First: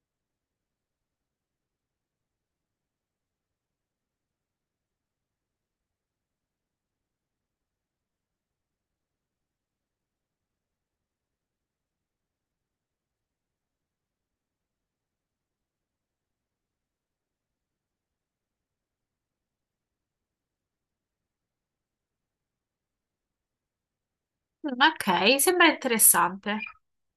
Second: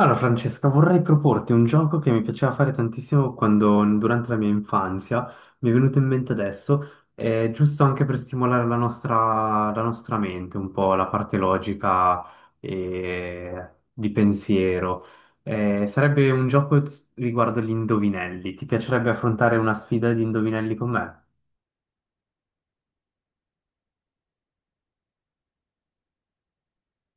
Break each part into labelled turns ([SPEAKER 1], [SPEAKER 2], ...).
[SPEAKER 1] Allora, Francesca, vorrei proporti un gioco che mi piaceva fare tantissimo quando, durante la mia infanzia, mi è venuto in mente adesso, è giusto anche per stimolare la nostra mente, un po' la parte logica e di pensiero. Sarebbe un gioco riguardo gli indovinelli. Ti piacerebbe affrontare una sfida di indovinelli con me?
[SPEAKER 2] Ok, sembra interessante.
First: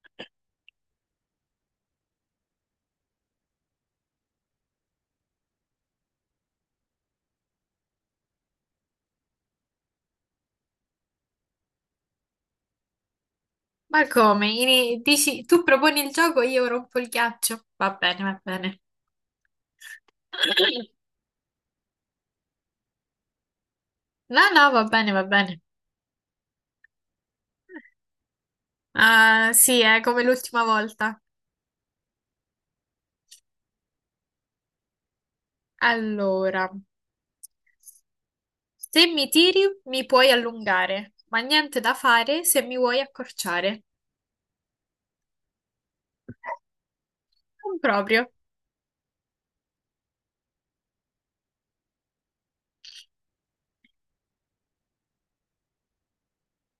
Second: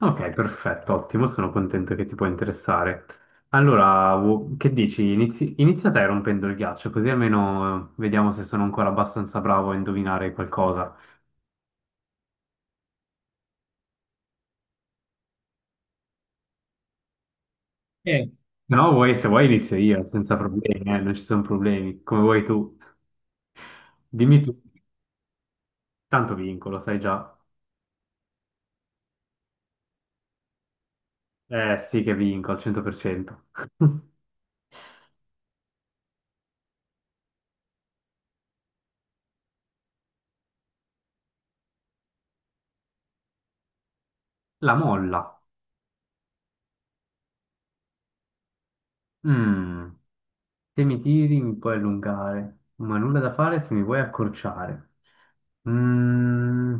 [SPEAKER 1] Ok, perfetto, ottimo, sono contento che ti può interessare. Allora, che dici? Inizia te rompendo il ghiaccio, così almeno vediamo se sono ancora abbastanza bravo a indovinare qualcosa.
[SPEAKER 2] Ma come? Dici, tu proponi il gioco, io rompo il ghiaccio? Va bene, va
[SPEAKER 1] Se
[SPEAKER 2] bene.
[SPEAKER 1] No, se vuoi inizio io, senza problemi, non ci sono problemi, come vuoi tu. Dimmi
[SPEAKER 2] No,
[SPEAKER 1] tu,
[SPEAKER 2] no, va bene, va bene.
[SPEAKER 1] tanto vinco, lo sai già.
[SPEAKER 2] Ah, sì, è come l'ultima volta.
[SPEAKER 1] Eh sì che vinco, al 100%.
[SPEAKER 2] Allora, se mi tiri, mi puoi allungare, ma niente da fare se mi vuoi accorciare.
[SPEAKER 1] La molla.
[SPEAKER 2] Non proprio.
[SPEAKER 1] Mm, Se mi tiri mi puoi allungare, ma nulla da fare se mi vuoi accorciare. Mm.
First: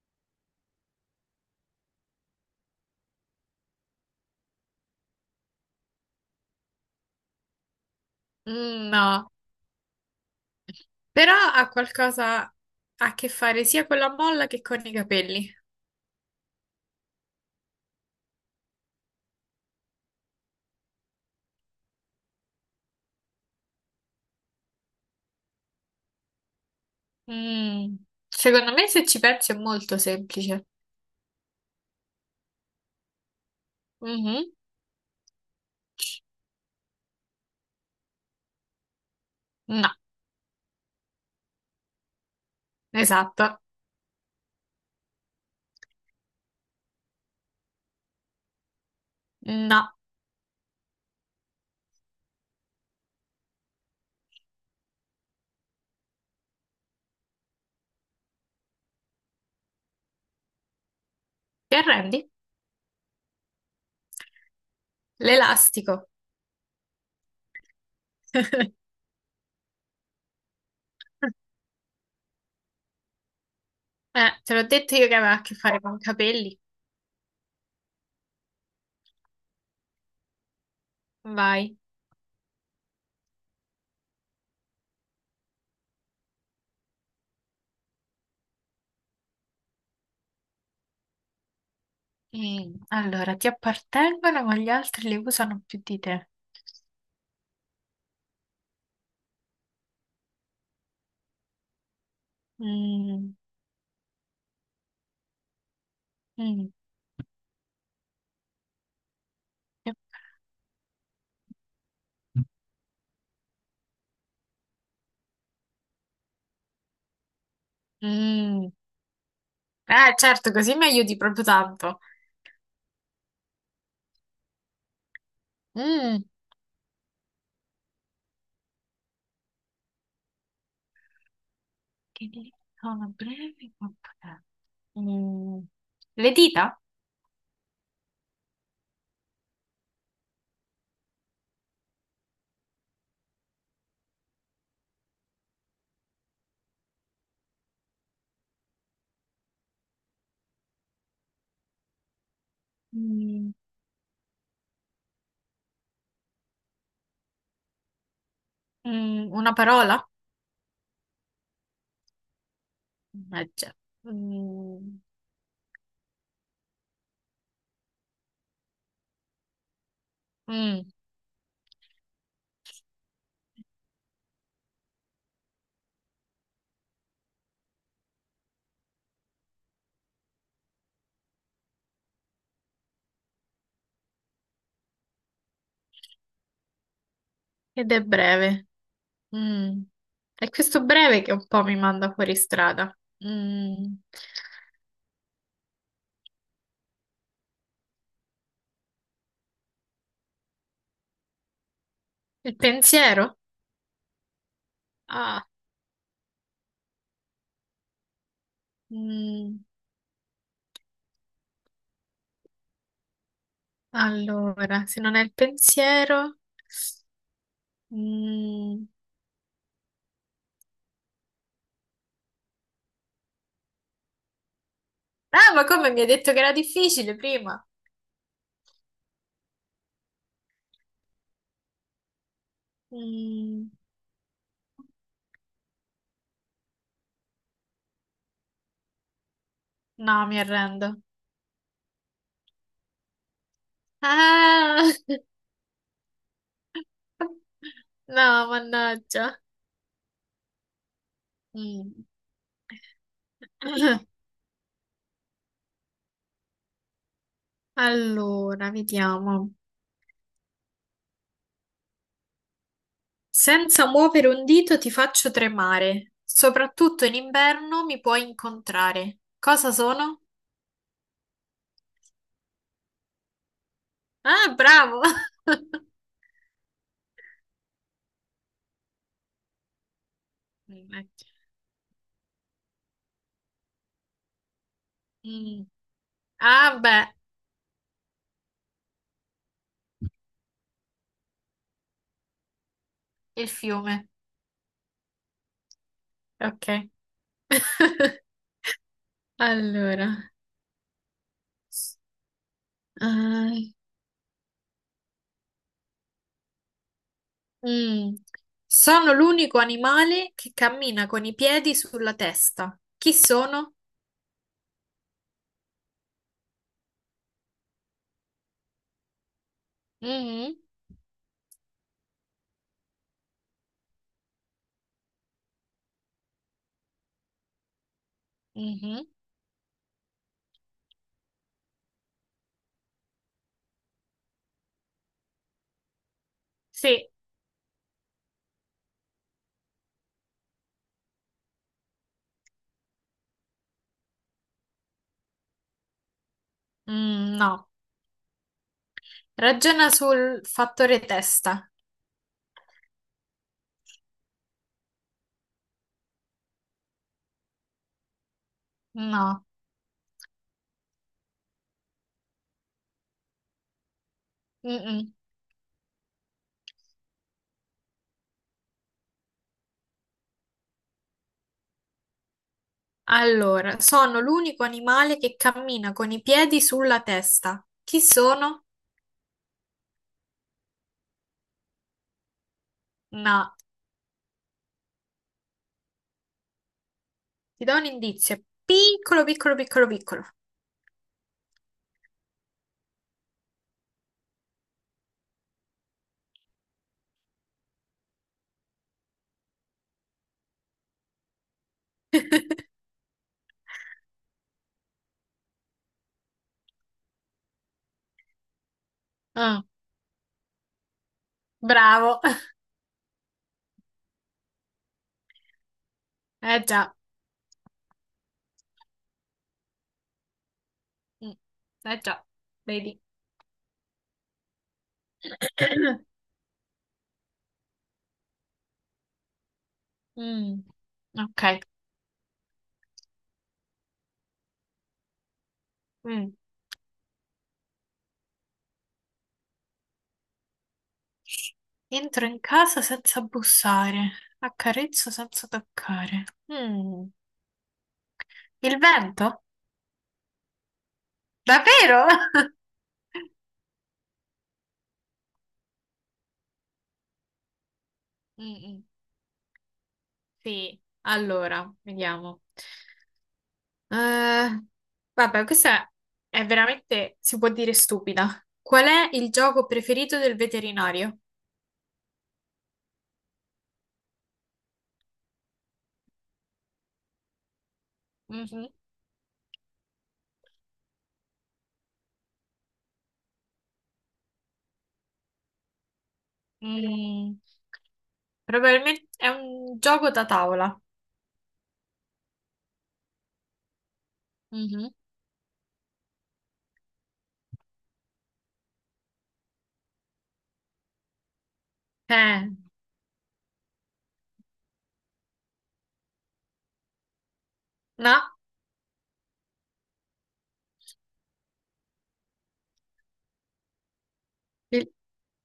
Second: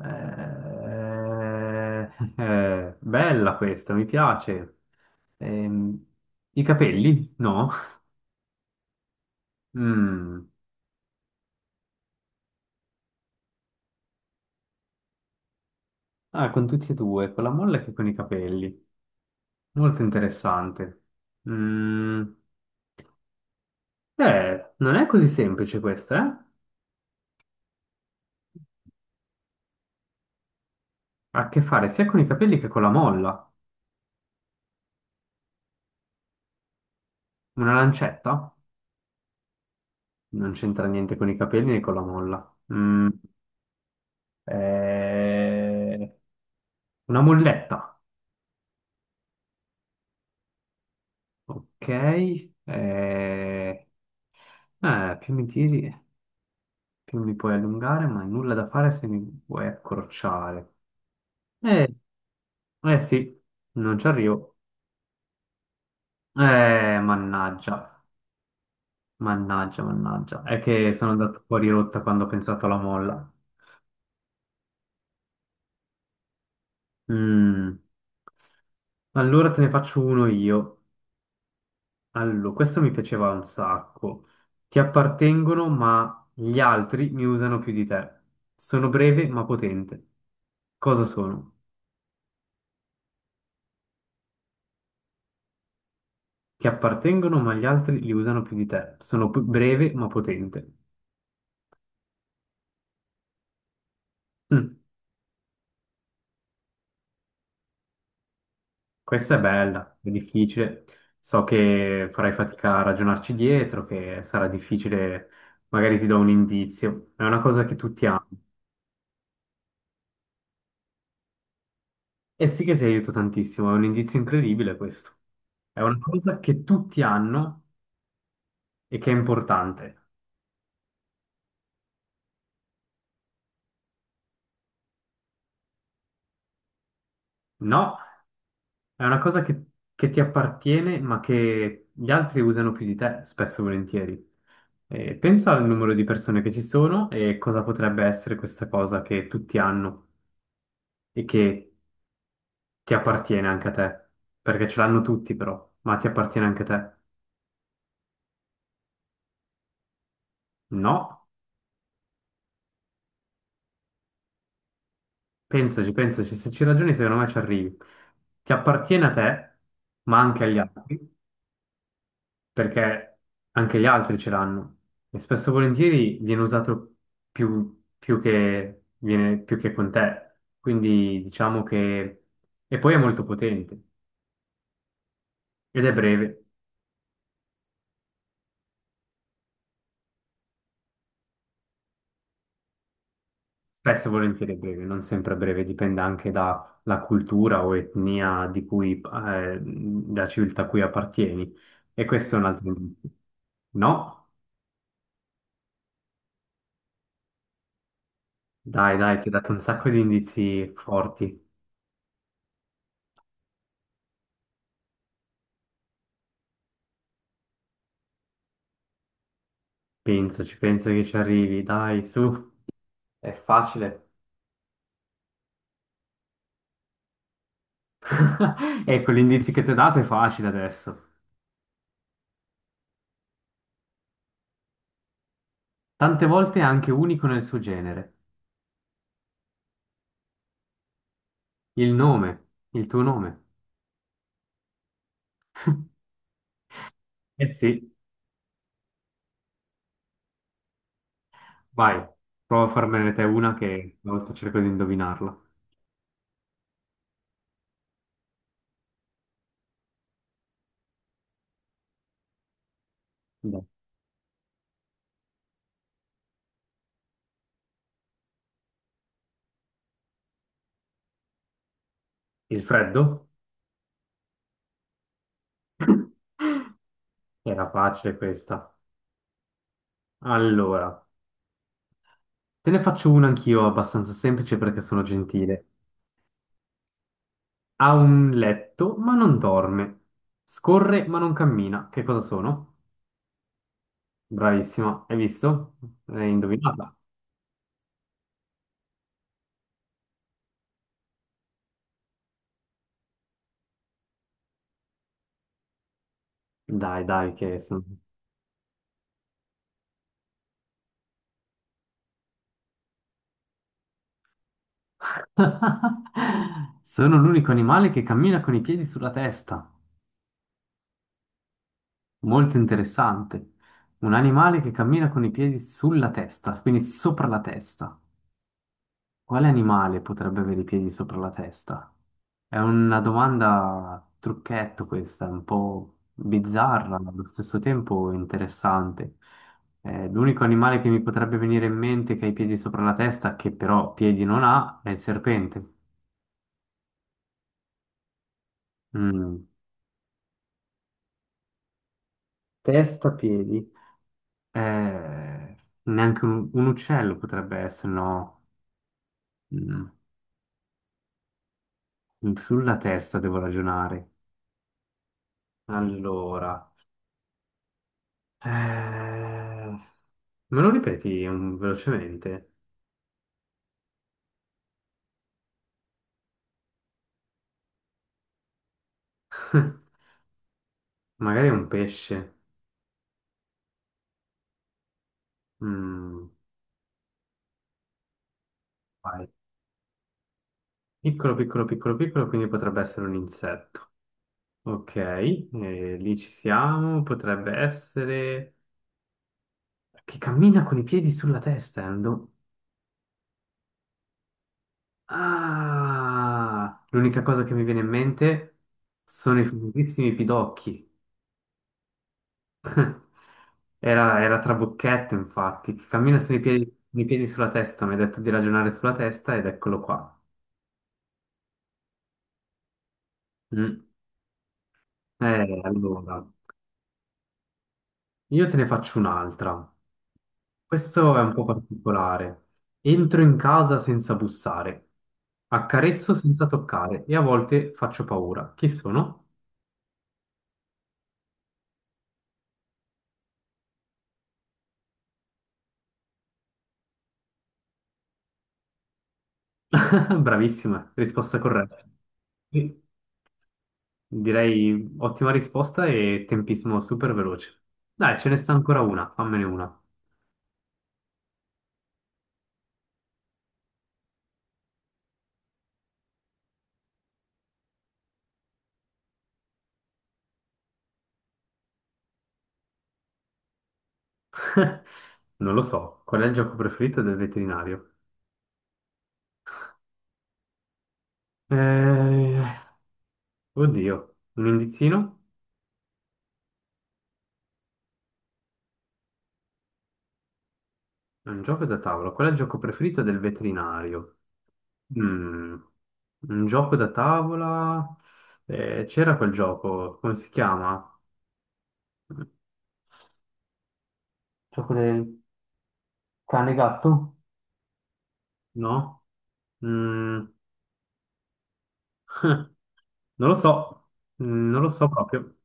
[SPEAKER 1] Eh, bella questa, mi piace. Ehm, i capelli? No.
[SPEAKER 2] Mm, no,
[SPEAKER 1] Mm.
[SPEAKER 2] però ha qualcosa a che fare sia con la molla che con i capelli.
[SPEAKER 1] Ah, con tutti e due, con la molla che con i capelli. Molto interessante. Mm. Non è così semplice questa, eh?
[SPEAKER 2] Mm, Secondo me, se ci pensi, è molto semplice.
[SPEAKER 1] Ha a che fare sia con i capelli che con la molla.
[SPEAKER 2] Mhm.
[SPEAKER 1] Una lancetta?
[SPEAKER 2] No,
[SPEAKER 1] Non c'entra niente con i capelli né con la molla. Mm.
[SPEAKER 2] esatto.
[SPEAKER 1] Eh, una molletta.
[SPEAKER 2] No.
[SPEAKER 1] Ok. Eh, più mi tiri, più mi puoi allungare, ma nulla da fare se mi vuoi accorciare.
[SPEAKER 2] Ti
[SPEAKER 1] Eh,
[SPEAKER 2] arrendi?
[SPEAKER 1] eh sì, non ci arrivo.
[SPEAKER 2] L'elastico.
[SPEAKER 1] Eh, mannaggia, mannaggia. È che sono andato fuori rotta quando ho pensato alla molla.
[SPEAKER 2] Te l'ho detto io che aveva a che fare con i capelli.
[SPEAKER 1] Mm, allora te ne faccio uno io.
[SPEAKER 2] Vai.
[SPEAKER 1] Allora, questo mi piaceva un sacco. Ti appartengono, ma gli altri mi usano più di te. Sono breve, ma potente. Cosa sono?
[SPEAKER 2] Allora, ti appartengono, ma gli altri li usano più di te.
[SPEAKER 1] Ti appartengono, ma gli altri li usano più di te. Sono breve, ma potente.
[SPEAKER 2] Mm,
[SPEAKER 1] Mm,
[SPEAKER 2] mm,
[SPEAKER 1] questa è bella, è difficile. So che farai fatica a ragionarci dietro, che sarà difficile, magari ti do un indizio. È una cosa che tutti Mm. hanno.
[SPEAKER 2] mm. Certo, così mi aiuti proprio tanto.
[SPEAKER 1] E sì che ti aiuto tantissimo, è un indizio incredibile questo. È una
[SPEAKER 2] Mm,
[SPEAKER 1] cosa che tutti hanno e che è importante.
[SPEAKER 2] Che dita sono brevi, ma potenti. Mm, Le dita?
[SPEAKER 1] No? È una cosa che ti appartiene, ma che gli altri usano più di te, spesso e volentieri. Pensa al numero di persone che ci sono e cosa potrebbe essere questa cosa che tutti hanno e che ti appartiene
[SPEAKER 2] Mm,
[SPEAKER 1] anche a te. Perché ce l'hanno tutti, però, ma ti appartiene anche a te.
[SPEAKER 2] Una parola?
[SPEAKER 1] No,
[SPEAKER 2] Eh già. Mm,
[SPEAKER 1] pensaci, se ci ragioni, secondo me ci arrivi. Ti appartiene a te, ma anche agli
[SPEAKER 2] mm,
[SPEAKER 1] altri. Perché anche gli altri ce l'hanno e spesso e volentieri viene usato più che con te, quindi diciamo che... e poi è molto potente ed è breve,
[SPEAKER 2] Ed è breve. Mm. È questo breve che un po' mi manda fuori strada. Mm.
[SPEAKER 1] spesso e volentieri è breve, non sempre è breve, dipende anche dalla cultura o etnia di cui, da civiltà a cui appartieni e questo è un
[SPEAKER 2] Il
[SPEAKER 1] altro indizio.
[SPEAKER 2] pensiero?
[SPEAKER 1] No,
[SPEAKER 2] Ah,
[SPEAKER 1] dai, ti ho dato un
[SPEAKER 2] mm,
[SPEAKER 1] sacco di indizi forti,
[SPEAKER 2] allora, se non è il pensiero... mm.
[SPEAKER 1] pensaci, pensa che ci arrivi, dai, su, è facile.
[SPEAKER 2] Ah, ma come mi hai detto che era difficile prima?
[SPEAKER 1] Ecco, l'indizio che ti ho dato è facile adesso.
[SPEAKER 2] Mm,
[SPEAKER 1] Tante volte è anche unico nel suo genere.
[SPEAKER 2] no, mi arrendo.
[SPEAKER 1] Il nome, il tuo nome.
[SPEAKER 2] Ah!
[SPEAKER 1] Eh sì,
[SPEAKER 2] No, mannaggia.
[SPEAKER 1] vai,
[SPEAKER 2] Mm.
[SPEAKER 1] prova a farmene te una che una volta cerco di indovinarla.
[SPEAKER 2] Allora, vediamo.
[SPEAKER 1] Dai.
[SPEAKER 2] Senza muovere un dito ti faccio tremare. Soprattutto in inverno mi puoi incontrare. Cosa sono?
[SPEAKER 1] Il freddo?
[SPEAKER 2] Ah, bravo!
[SPEAKER 1] Era facile questa.
[SPEAKER 2] Mm.
[SPEAKER 1] Allora, te ne faccio una anch'io abbastanza semplice perché sono gentile.
[SPEAKER 2] mm. Ah, beh,
[SPEAKER 1] Ha un letto ma non dorme. Scorre ma non cammina. Che cosa sono?
[SPEAKER 2] il fiume.
[SPEAKER 1] Bravissima, hai visto? Hai
[SPEAKER 2] Ok.
[SPEAKER 1] indovinata.
[SPEAKER 2] Allora, eh,
[SPEAKER 1] Dai, che sono...
[SPEAKER 2] mm. Sono l'unico animale che cammina con i piedi sulla testa. Chi sono?
[SPEAKER 1] Sono l'unico animale che cammina con i piedi sulla testa.
[SPEAKER 2] Mhm,
[SPEAKER 1] Molto interessante. Un animale che cammina con i piedi sulla testa, quindi sopra la testa.
[SPEAKER 2] mhm.
[SPEAKER 1] Quale animale potrebbe avere i piedi sopra la testa? È una domanda trucchetto questa, un po' bizzarra,
[SPEAKER 2] Sì,
[SPEAKER 1] ma allo stesso tempo interessante. L'unico animale che mi potrebbe venire in mente che ha i piedi sopra la testa, che però piedi non ha, è il serpente.
[SPEAKER 2] mm, no.
[SPEAKER 1] Mm.
[SPEAKER 2] Ragiona sul fattore testa.
[SPEAKER 1] Testa, piedi. Eh, neanche un uccello potrebbe essere, no?
[SPEAKER 2] No.
[SPEAKER 1] Mm, sulla testa devo ragionare.
[SPEAKER 2] Mm-mm.
[SPEAKER 1] Allora, eh, me lo ripeti velocemente?
[SPEAKER 2] Allora, sono l'unico animale che cammina con i piedi sulla testa. Chi sono?
[SPEAKER 1] Magari è un pesce.
[SPEAKER 2] No.
[SPEAKER 1] Mm,
[SPEAKER 2] Ti do un indizio. Piccolo,
[SPEAKER 1] vai.
[SPEAKER 2] piccolo, piccolo, piccolo.
[SPEAKER 1] Piccolo, piccolo, piccolo, piccolo, quindi potrebbe essere un insetto. Ok, lì ci siamo. Potrebbe essere che cammina con i piedi sulla testa. Ah, l'unica cosa che mi viene in mente sono i
[SPEAKER 2] Mm,
[SPEAKER 1] famosissimi pidocchi.
[SPEAKER 2] bravo.
[SPEAKER 1] Era Trabocchetto, infatti, che cammina
[SPEAKER 2] Eh già.
[SPEAKER 1] sui piedi sulla testa. Mi ha detto di ragionare sulla testa ed eccolo qua.
[SPEAKER 2] Mm, Eh già. Vedi.
[SPEAKER 1] Mm. Allora, io te ne faccio un'altra. Questo è
[SPEAKER 2] Mm,
[SPEAKER 1] un po'
[SPEAKER 2] ok.
[SPEAKER 1] particolare. Entro in casa senza bussare, accarezzo
[SPEAKER 2] Mm.
[SPEAKER 1] senza toccare e a volte faccio paura. Chi sono?
[SPEAKER 2] Entro in casa senza bussare. Accarezzo senza toccare. Mm, Il vento?
[SPEAKER 1] Bravissima, risposta corretta.
[SPEAKER 2] Davvero?
[SPEAKER 1] Sì. Direi ottima risposta e tempismo super veloce. Dai, ce ne sta
[SPEAKER 2] Mm,
[SPEAKER 1] ancora
[SPEAKER 2] mm.
[SPEAKER 1] una, fammene una.
[SPEAKER 2] Sì, allora, vediamo. Eh, vabbè, questa è veramente, si può dire stupida. Qual è il gioco preferito del veterinario?
[SPEAKER 1] Non lo so, qual è il gioco preferito del veterinario?
[SPEAKER 2] Mhm.
[SPEAKER 1] Eh, oddio, un indizino?
[SPEAKER 2] Mm, Probabilmente è un gioco da tavola.
[SPEAKER 1] È un gioco da tavola. Qual è il gioco preferito del veterinario?
[SPEAKER 2] Mhm.
[SPEAKER 1] Mm, un gioco da tavola? C'era quel gioco, come si chiama?
[SPEAKER 2] Eh,
[SPEAKER 1] Gioco del cane gatto?
[SPEAKER 2] no,
[SPEAKER 1] No? Mm, non lo so, mm, non lo so
[SPEAKER 2] il,
[SPEAKER 1] proprio.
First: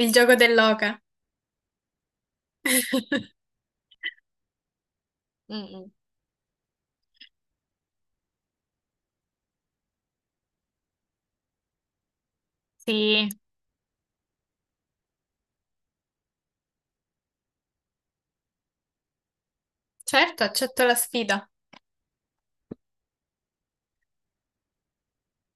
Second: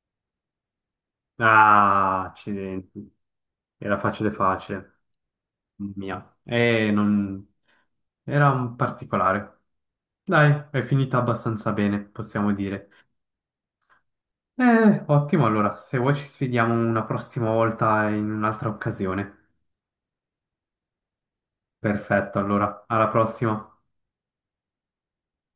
[SPEAKER 2] il gioco dell'oca.
[SPEAKER 1] Ah, accidenti. Era facile facile.
[SPEAKER 2] Mm, mm.
[SPEAKER 1] Mia. E non... Era un particolare. Dai, è finita abbastanza bene, possiamo dire.
[SPEAKER 2] Sì,
[SPEAKER 1] Ottimo, allora, se vuoi ci sfidiamo una prossima volta in un'altra occasione.
[SPEAKER 2] certo, accetto la sfida.
[SPEAKER 1] Perfetto, allora, alla prossima.